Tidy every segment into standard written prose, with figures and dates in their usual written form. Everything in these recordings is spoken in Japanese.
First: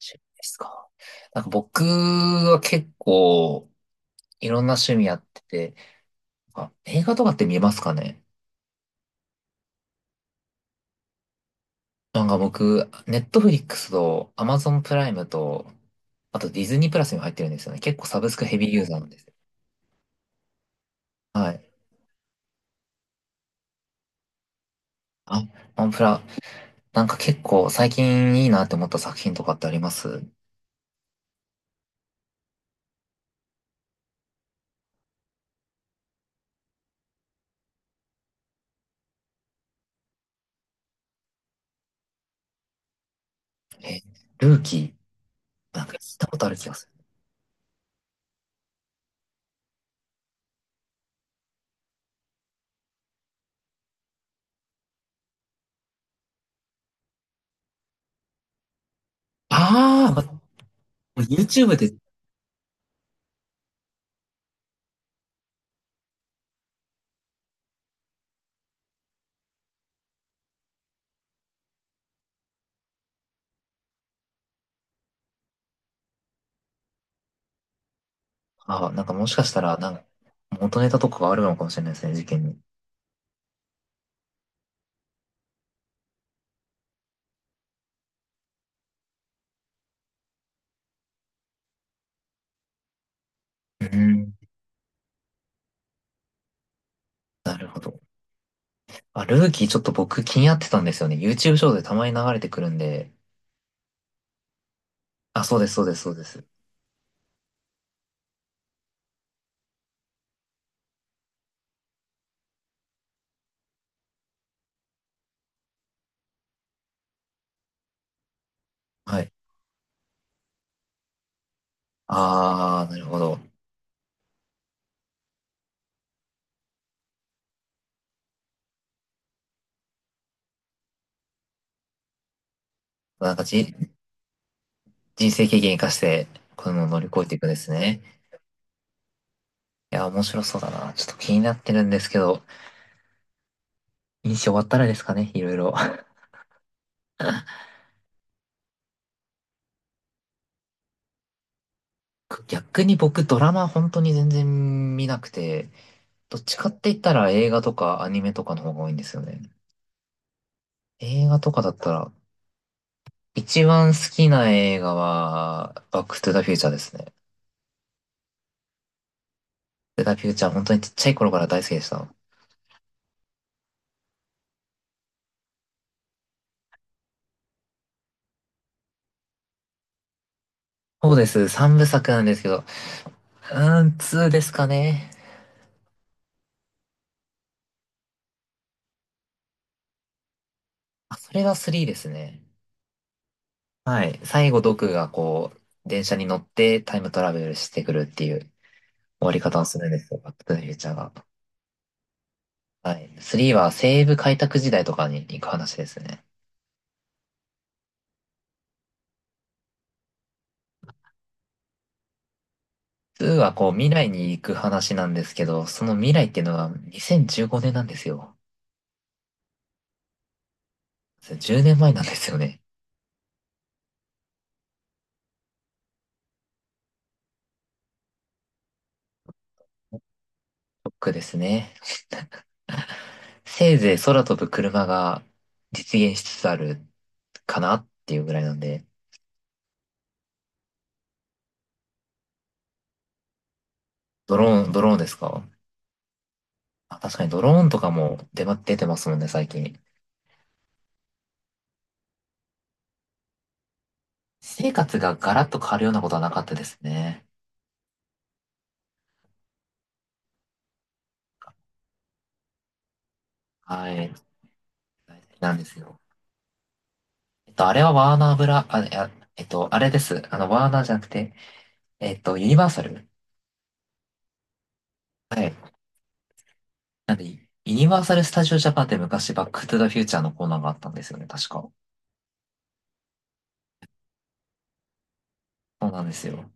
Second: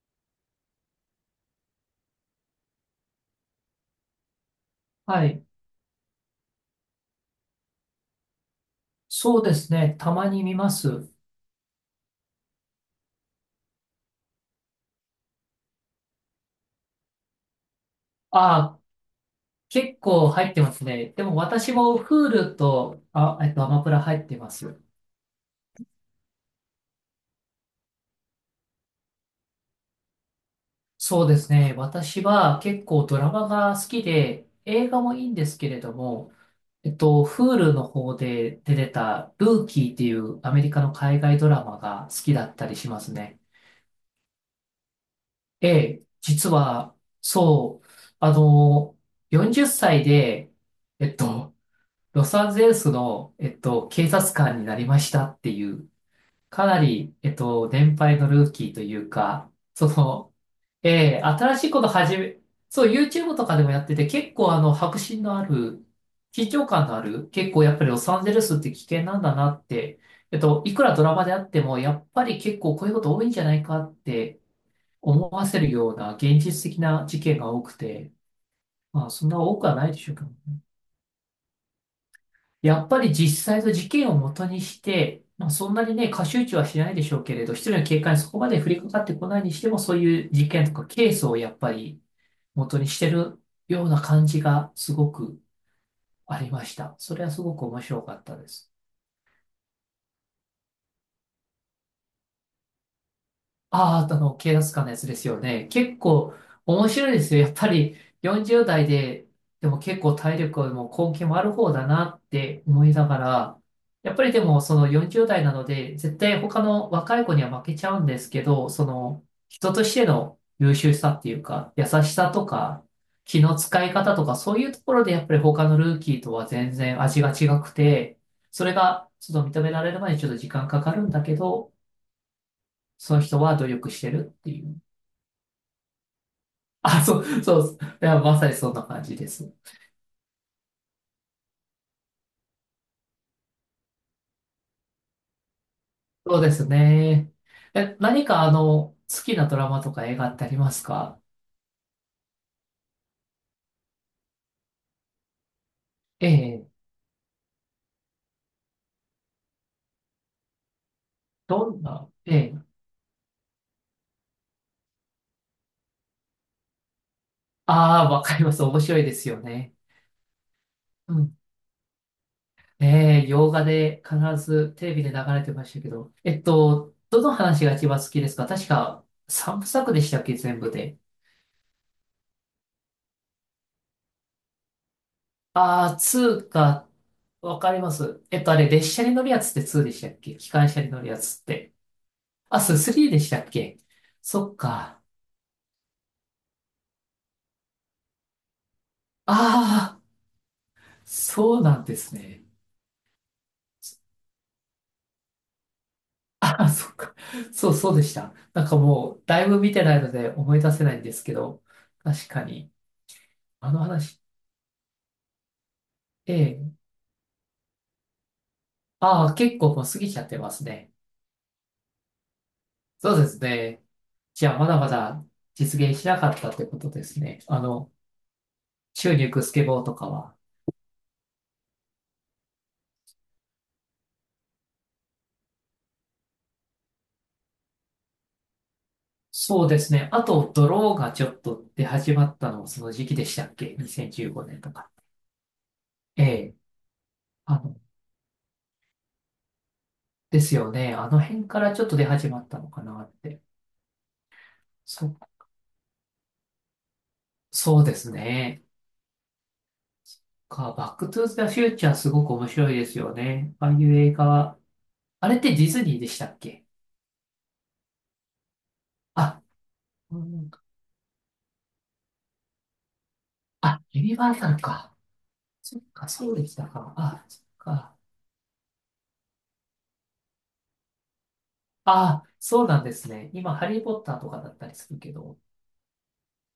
趣味ですか。僕は結構いろんな趣味やっはてい。て、あ、映画とかって見えますかね。そうですね。たまに見ます。僕、ネットフリックスとアマゾンプライムと、あとディズニープラスにも入ってるんですよね。結構サブスクヘビーあ、ユーザーなんです。結構入ってますね。でもはい。私も Hulu と、アマプラ入ってます。あ、アンプラ、結構最近いいなって思った作品とかってあります？そうですね。私は結構ドラマが好きで、映画もいいんですけれども、Hulu の方で出てたルーキーっていうアメリカの海外ドラマが好きだったりしますね。え、ルーキえー、なんかえ、聞いたことあ実る気がすは、る。そう、あの、40歳で、えっと、ロサンゼルスの、警察官になりましたっていう、かなり、年配のルーキーというか、そああ、ま、 の、えー新しい YouTube ことで、始め、そう、YouTube とかでもやってて、結構迫真のある、緊張感のある、結構やっぱりロサンゼルスって危険なんだなって、いくらドラマであっても、やっぱり結構こういうこと多いんじゃないかって思わせるような現実的な事件が多くて、あ、なんまあ、かもそんしなかし多たくはら、なないんでかしょうけどね。元ネタとかがあるのかもしれないですね、事件に。やっぱり実際の事件を元にして、まあ、そんなにね、過集中はしないでしょうけれど、一人の警官にそこまで降りかかってこないにしても、そういう事件とかケースをやっぱり元にしてるうような感ん、じがすごくありました。それはすなごくるほ面ど。白かったです。あ、ルーキーちょっと僕気になってたんですよね。YouTube ショートでたまに流れてくるんで。ああ、あの、警察官のやつですよあ、そうでね。す、そうで結す、そうで構す。面白いですよ。やっぱり40代で、でも結構体力も根気もある方だなって思いながら、やっぱりでもその40代なので、絶対他の若い子には負けちゃうんですけど、そはのい。人としての優秀さっていうか、優しさとか、あー、なるほど。気の使い方とか、そういうところでやっぱり他のルーキーとは全然味が違くて、それがちょっと認められるまでにちょっと時間かかるんだけど、そのなん人かは努じ、力してるっていう。人生経験生かして、こういうのを乗あ、りそ越う、えていくんでそうすでね。す、いや、まさにそんな感じです。いや、面白そうだな。ちょっと気になってるんですけど、印象終わったらですかね、いろいろ。そうですね。え、何か好きなドラマとか映画ってありますか？逆に僕ドラマ本当に全然見なくて、えどっちえ、かって言ったら映画とかアニメとかの方が多いんですよね。映画とかだどっんたな、ら、ええ、一番好きな映画は、バックトゥザフューチャーですね。ああ、わかります。面白いですよね。セガフューチャー、本当にちっちゃうい頃ん。から大好きでした。ええ、洋画で必ずテレビで流れてましたけど、どの話が一番好きですか？確か三部作でしたっけ、全部で。そうです。3部作なんですけど、うーん、2ですかね。ああ、ツーか、わかります。あれ、列車に乗るやつってツーでしたっけ？機関車に乗るあ、やそつれっがて。3ですね。あ、スリーでしたっけ？はい。そ最っ後、ドクか。がこう、電車に乗ってタイムトラベルしてくるっていう終わり方をするんでああ、すよ、バックトゥザフューチャーが。そうなんですね。はい。3は西部開拓時代とかに行く話ですね。ああ、そっか。そう、そうでした。なんかもう、だいぶ見てないので思い出せないんですけど、確かに、2はこあう、の未来話、に行く話なんですけど、その未来っえていうのはえ、2015年なんですよ。ああ、結構もう過ぎちゃってますね。10年前なんですよね。そうですね。じゃあ、まだまだ実現しなかったってことですね。あの、宙に浮くスケボーとかは。ドクですね。せいぜい空飛ぶ車が実現しつつあるかなっていうぐらいなんで、そうですね。あと、ドローがちょっと出始まったのもその時期でしたっけ？ ドロ 2015年 ーン、年とドロか。ーンですか？ええ。あ、確かにドロあーンの、とかも出てますもんね、最近。ですよね。あの辺からちょっと出始まったのかなって。私生活がそ、ガラッと変わるようなことはなかったですね。そうですね。バックトゥーザフューチャーすごく面白いですよね。ああいはう映い。画は。あれっなてんでディすズニよ。ーでしたっけ？えっと、あれはワーナーブラ、あ、いや、あ、えっと、あれでうす。あの、ん、ワーナーじゃなくて、えっと、ユニバーサル。あ、ユニバーサルか。はい。そっか、そうでしたか。なんで、あ、そっユニか。バーサル・スタジオ・ジャパンって昔、バック・トゥ・ザ・フューチャーのコーナーがあったんですよね、確か。あ、そうなんですね。今、ハリー・ポッターとかだったりするけど。そうなんですよ。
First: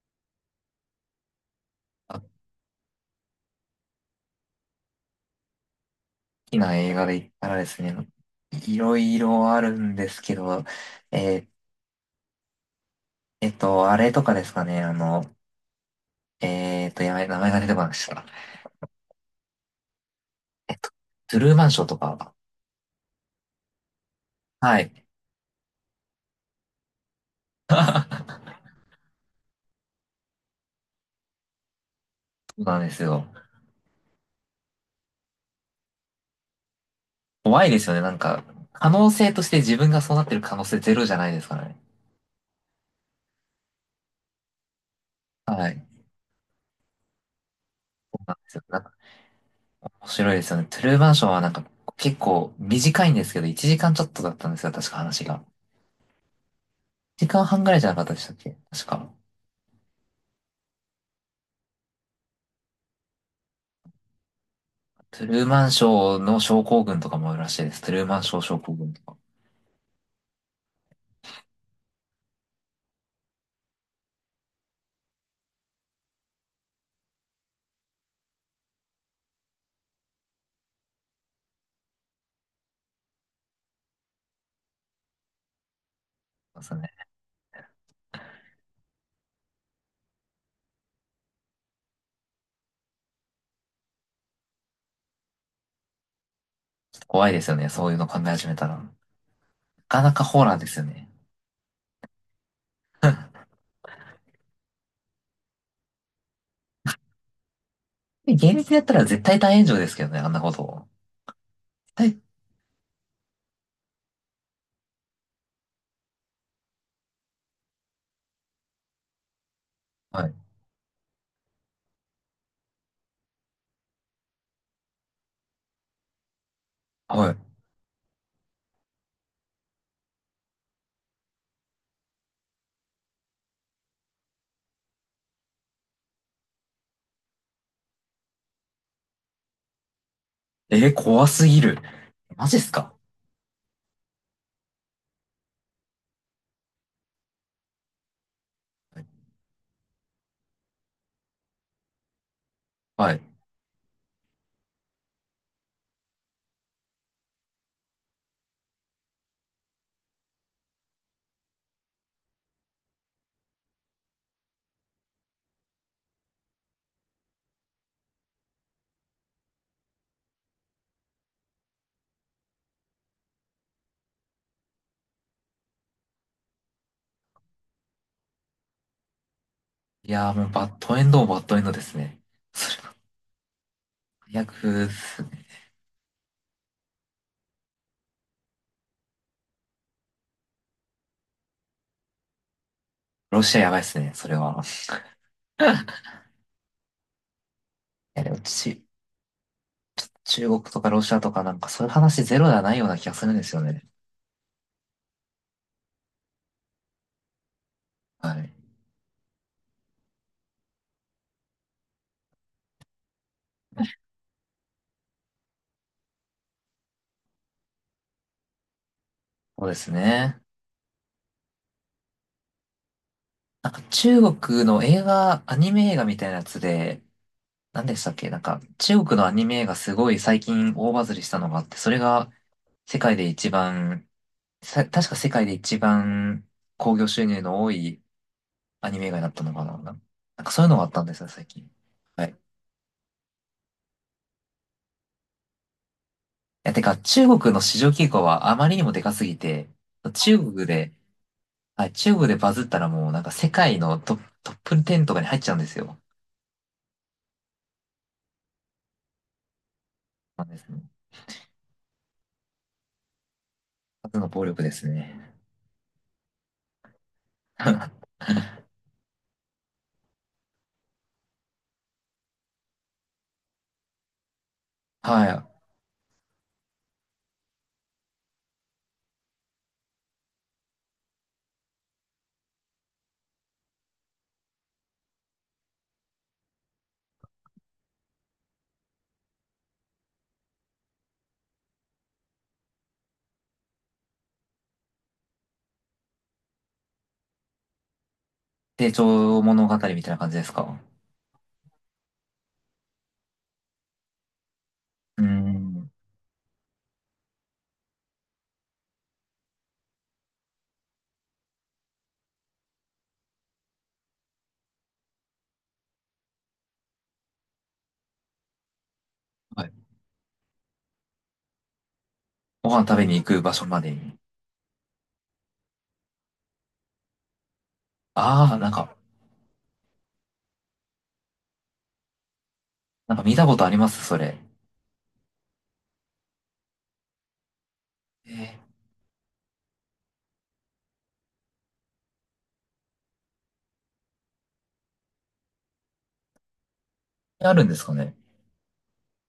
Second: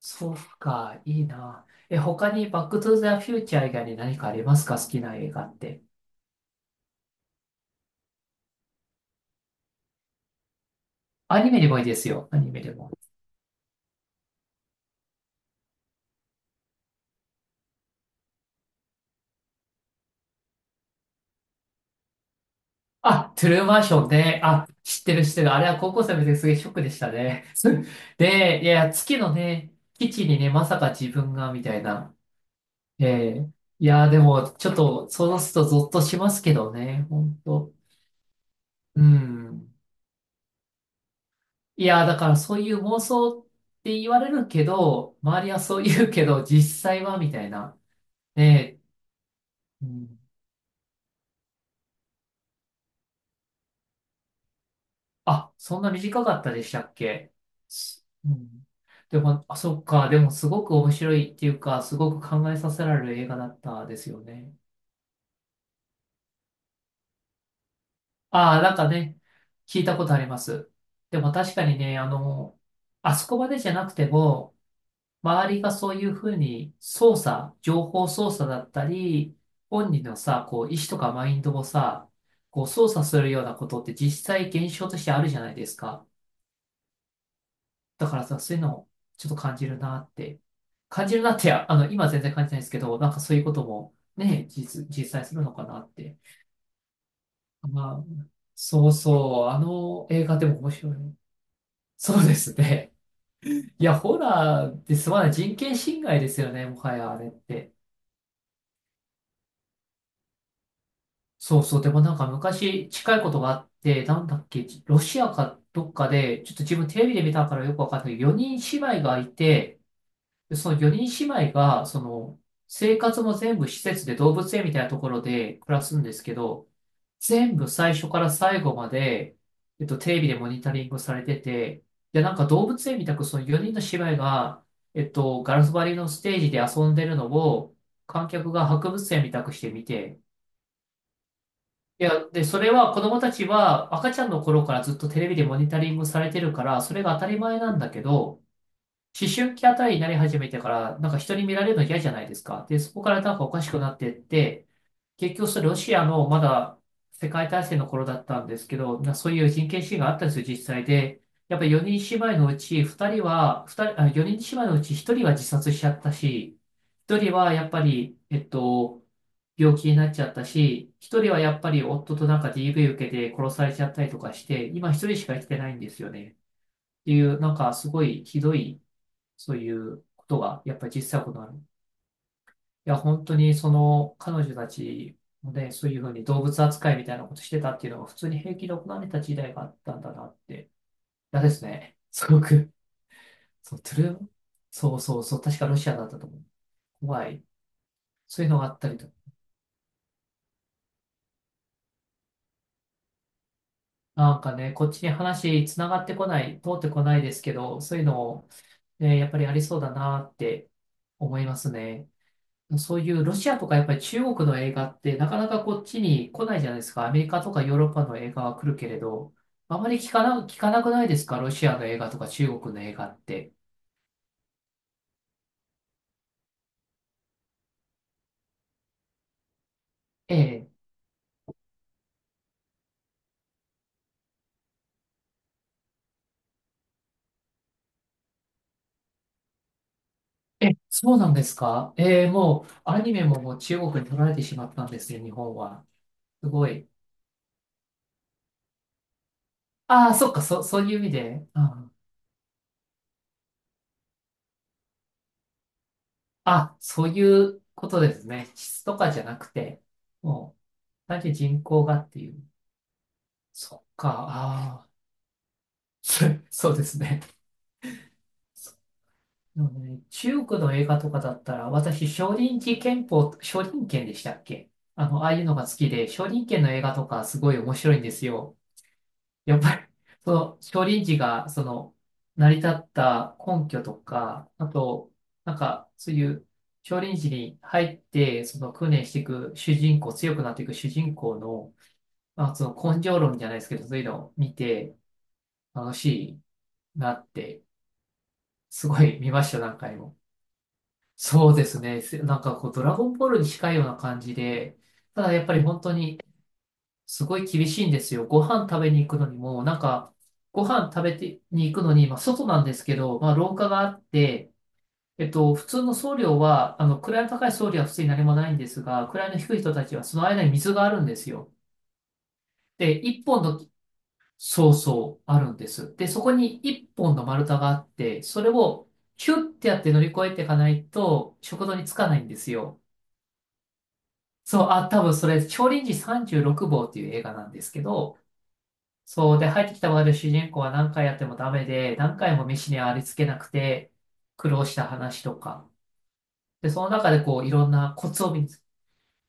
そうか、いいな。え、他にバックトゥーザフューチャー以外に何かありますか？好きな映画って。好きな映画で言ったらですね、いろいろあるんですけど、えアーニメでもいいですよ。アニメでも。えっと、あれとかですかね、あの、やばい、名前が出てこなくした。えっと、トゥルーマンショーとか。あ、トゥルーマンションね。あ、は知っい。てる知ってる。あれは高校生の時ですげえショックでしたね。そで、いや、月のね、基地にね、まさか自分が、みたいな。うなんですえよ。え、いや、でも、ちょっと、そうするとゾッとしますけどね、ほん怖いと。ですよね、なんか、可う能性としてん。自分がそうなってる可能性ゼロじゃないですからね。いや、だからそういう妄想って言われるけど、周りははそうい。言うけど、実際は、みたいな。そうなんですよ。なねんか、え、う面ん。白いですよね。トゥルーマンションはなんか、結構短いんですけど、1時間ちょっとだったんですよ、確か話が。あ、そんな短かったでしたっ時け？間半ぐらいじゃなかったでしうたっけ、ん。確か。でも、あ、そっか。でも、すごく面白いっていうか、すごく考えさせられる映画だったですよね。トゥルーマンショーの症候群とかもあるらしいです。トゥルーマンショー症ああ、候なんか群とか。ね、聞いたことあります。でも、確かにね、あそこまでじゃなくても、周りがそういうふうに操作、情報操作だったり、本人のさ、こう、意思とかマインドをさ、こう、操作するようなことって実際現象としてあるじゃないですか。そうね。だからさ、そういうのをちょっと感じるなって、今は全然感じないですけど、なんかそういうこともね、実際するのかなって。ちょっと怖いですよね、そういうまあ、の考え始めたら。なそうそう、あかのなか映画ホーでラーもで面すよ白ね。い。そうですね。いや、ホラーですまない人権侵害ですよね、もはやあれって。現実やったら絶対大炎上ですけどね、あんなことを。そうそう、で絶もなん対。か昔近いことがあって、なんだっけ、ロシアかどっかで、ちょっと自分テレビで見たからよくわかんないけど、4人姉妹がいて、はい。で、その4人姉妹が、その、生活も全部施設で動物園みたいなところで暮らすんですけど、はい。全部最初から最後まで、テレビでモニタリングされてて、で、なんか動物園みたくその4人の姉妹が、ガラス張りのステージで遊んでるのを、観客が博物園みたくして見て、えー怖すぎる。いや、で、マジそっれすはか？子供たちは赤ちゃんの頃からずっとテレビでモニタリングされてるから、それが当たり前なんだけど、思春期あたりになり始めてから、なんか人に見られるの嫌じゃないですか。で、そこかはい。らなんかおかしくなってって、結局それロシアのまだ世界大戦の頃だったんですけど、そういう人権侵害があったんですよ、実際で。やっぱり4人姉妹のうち2人は、2人、あ、4人姉妹のうち1人は自殺しちゃったし、1人はやっぱり、病気になっちゃったし、1人はやっぱり夫となんか DV 受けて殺されちゃったりとかして、今1人しか生きてないんですよね。っていう、なんかすごいひどいそういういこやー、ともうが、バやッっぱりドエ実ンド際も行バッわれドる。エいンドですね。そや、本当にその彼れは女最た悪でちすね。もね、そういうふうに動物扱いみたいなことしてたっていうのが普通に平気で行われた時代があったんだなって。嫌ですね。すごく。ロシアやそばう、いっトすゥルね、ー、それは。そうそうそう、確かロシアだったと思う。怖い。いやでもそういうのがあっち、たりとか。中国とかロシアとかなんかそういう話ゼロではないような気がするんですよね。なんかね、こっちに話つながってこない、通ってこないですけど、そういうのはを、い。ね、やっぱりありそうだなって思いますね。そういうロシアとかやっぱり中国の映画ってなかなかこっちに来ないじゃないですか。アメリカとかヨーロッパの映画は来るけれど、そうであますり聞かね。な、聞かなくないですか？ロシアの映画とか中国の映画って。なんか中国の映画、アニメ映画みたいなやつで、何でしたっけ、なんか中国のアニメ映画すごいえ最え。近大バズりしたのがあって、それが世界で一番、さ確か世界で一番興行収入の多いアニメ映画になったのかな、なんかそういうえ、のがあったんでそうすよ、なんで最す近。か？えはえ、い。いもうアニメももう中国に取られてしまったんですよ、日本は。すごや、てい。か中国の市場規模はあまりにもでかすぎて、ああ、そっ中か、国そうで、いう意味で。はあい、中国でバズったらもうなんか世界のトップ、トップ10とかに入っちゃうんですよ。あ、そういうことですね。質とかじゃなくて、なんでもすね。う、単純に人口がっていう。そっか、数の暴力ですああ、ね。そそうですね。はなのでね、中国の映画とかだったら、私、少林寺拳法、少林拳でしたっけ。あの、ああい。いうのが好きで、少林拳の映画とかすごい面白いんですよ。やっぱり、その、少林寺が、その、成り立った根拠とか、あと、なんか、そういう、少林寺に入って、その、訓練していく主人公、強くなっていく主人公の、まあ、その、根性論じゃないですけど、そういうのを見て、楽しいなって、す成ごい見長ました、物語何回みたいも。な感じですか？そうですね。なんかこう、ドラゴンボールに近いような感じで、うたーだやっぱり本ん。当にすごい厳しいんですよ。ご飯食べに行くのにも、なんか、ご飯食べてに行くのに、まあ外なんですけど、まあ廊下があって、普通の僧侶は、位の高い僧侶は普通に何もないんですが、位の低いはい。人たちはその間に水があるんですよ。ご飯で、食べに行一く本場の、所までに。そうそう、あるんです。で、そこに一本の丸太があって、それああ、なんをか、ヒュッてやって乗り越えていかないと、食堂に着かないんですよ。なんか見たことありますそれ。そう、あ、多分それ、少林寺36号っていう映画なんですけど、えー、そう、で、入ってきた我々主人公は何回やってもダメで、何回も飯にありつけなくて、苦労した話とか。で、その中でこう、いあるろんんですなかコね？ツを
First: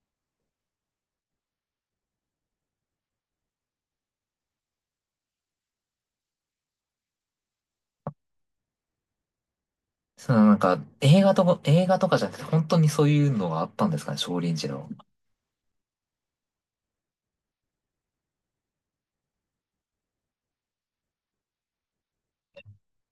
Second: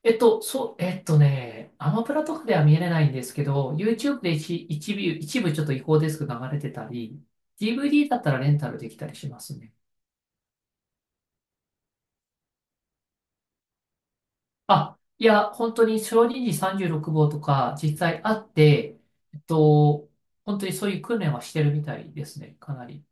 そう、えっとね、アマプラとかでは見れないんですけど、YouTube で一部ちょっと違法ですけど流れてたり、DVD だったらレンタルできたりしますね。そのなんか、映画とか、映画とかじゃなくて、本当にそういうのがあったんですかね、少林寺の。あ、いや、本当に小児児36号とか実際あって、えっと、本当にそういう訓練はしてるみたいですね、かなり。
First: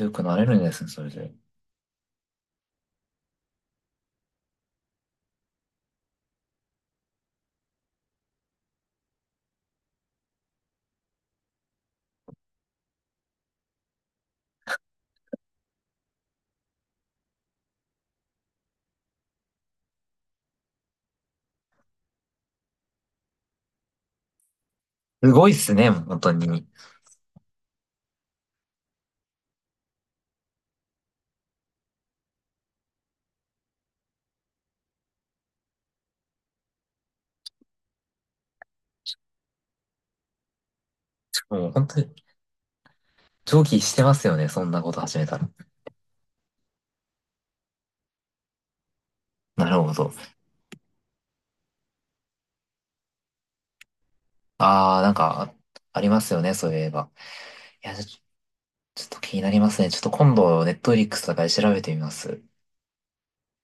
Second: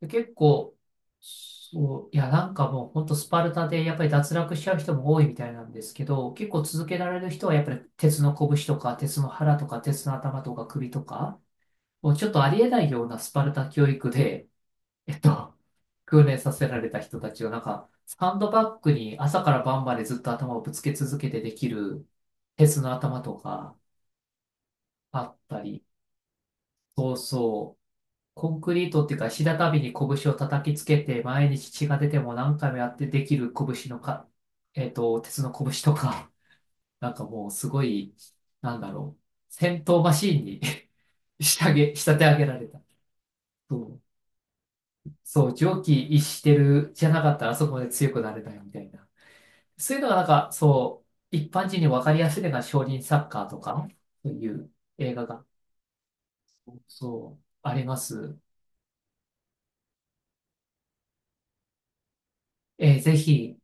でく結なれるんで構、すね、それで。そう、いや、なんかもう本当スパルタでやっぱり脱落しちゃう人も多いみたいなんですけど、結構続けられる人はやっぱり鉄の拳とか、鉄の腹とか、鉄の頭とか首とか、もうちょっとありえないようなスパルタ教育で、えっと、訓練させられた人たちを、なんか、サンドバッグに朝から晩までずっと頭をぶつけ続けてできる、鉄の頭とかあすっごいったすり、ね、本当に。そうそう、コンクリートっていうか、石畳に拳を叩きつけて、毎日血が出ても何回もやってできる拳のか、鉄の拳とか、なんかもうすごい、なんだろう、戦闘マシーンに もう本当仕に、立て上げられた。上そ記しう、てますよね、そんなこと始めたら。そう、常軌逸してるじゃなかったらあそこまで強くなれないみたいな。なるほそういうのど。がなんか、そう、一般人に分かりやすいのが少林サッカーとか、そういうああ、なん映画が、か、ありますよね、そういえば。そう、ありいや、まちょす。ちょっと気になりますね。ちょっと今度、ネットフリックスとかで調べてみます。えーぜひ、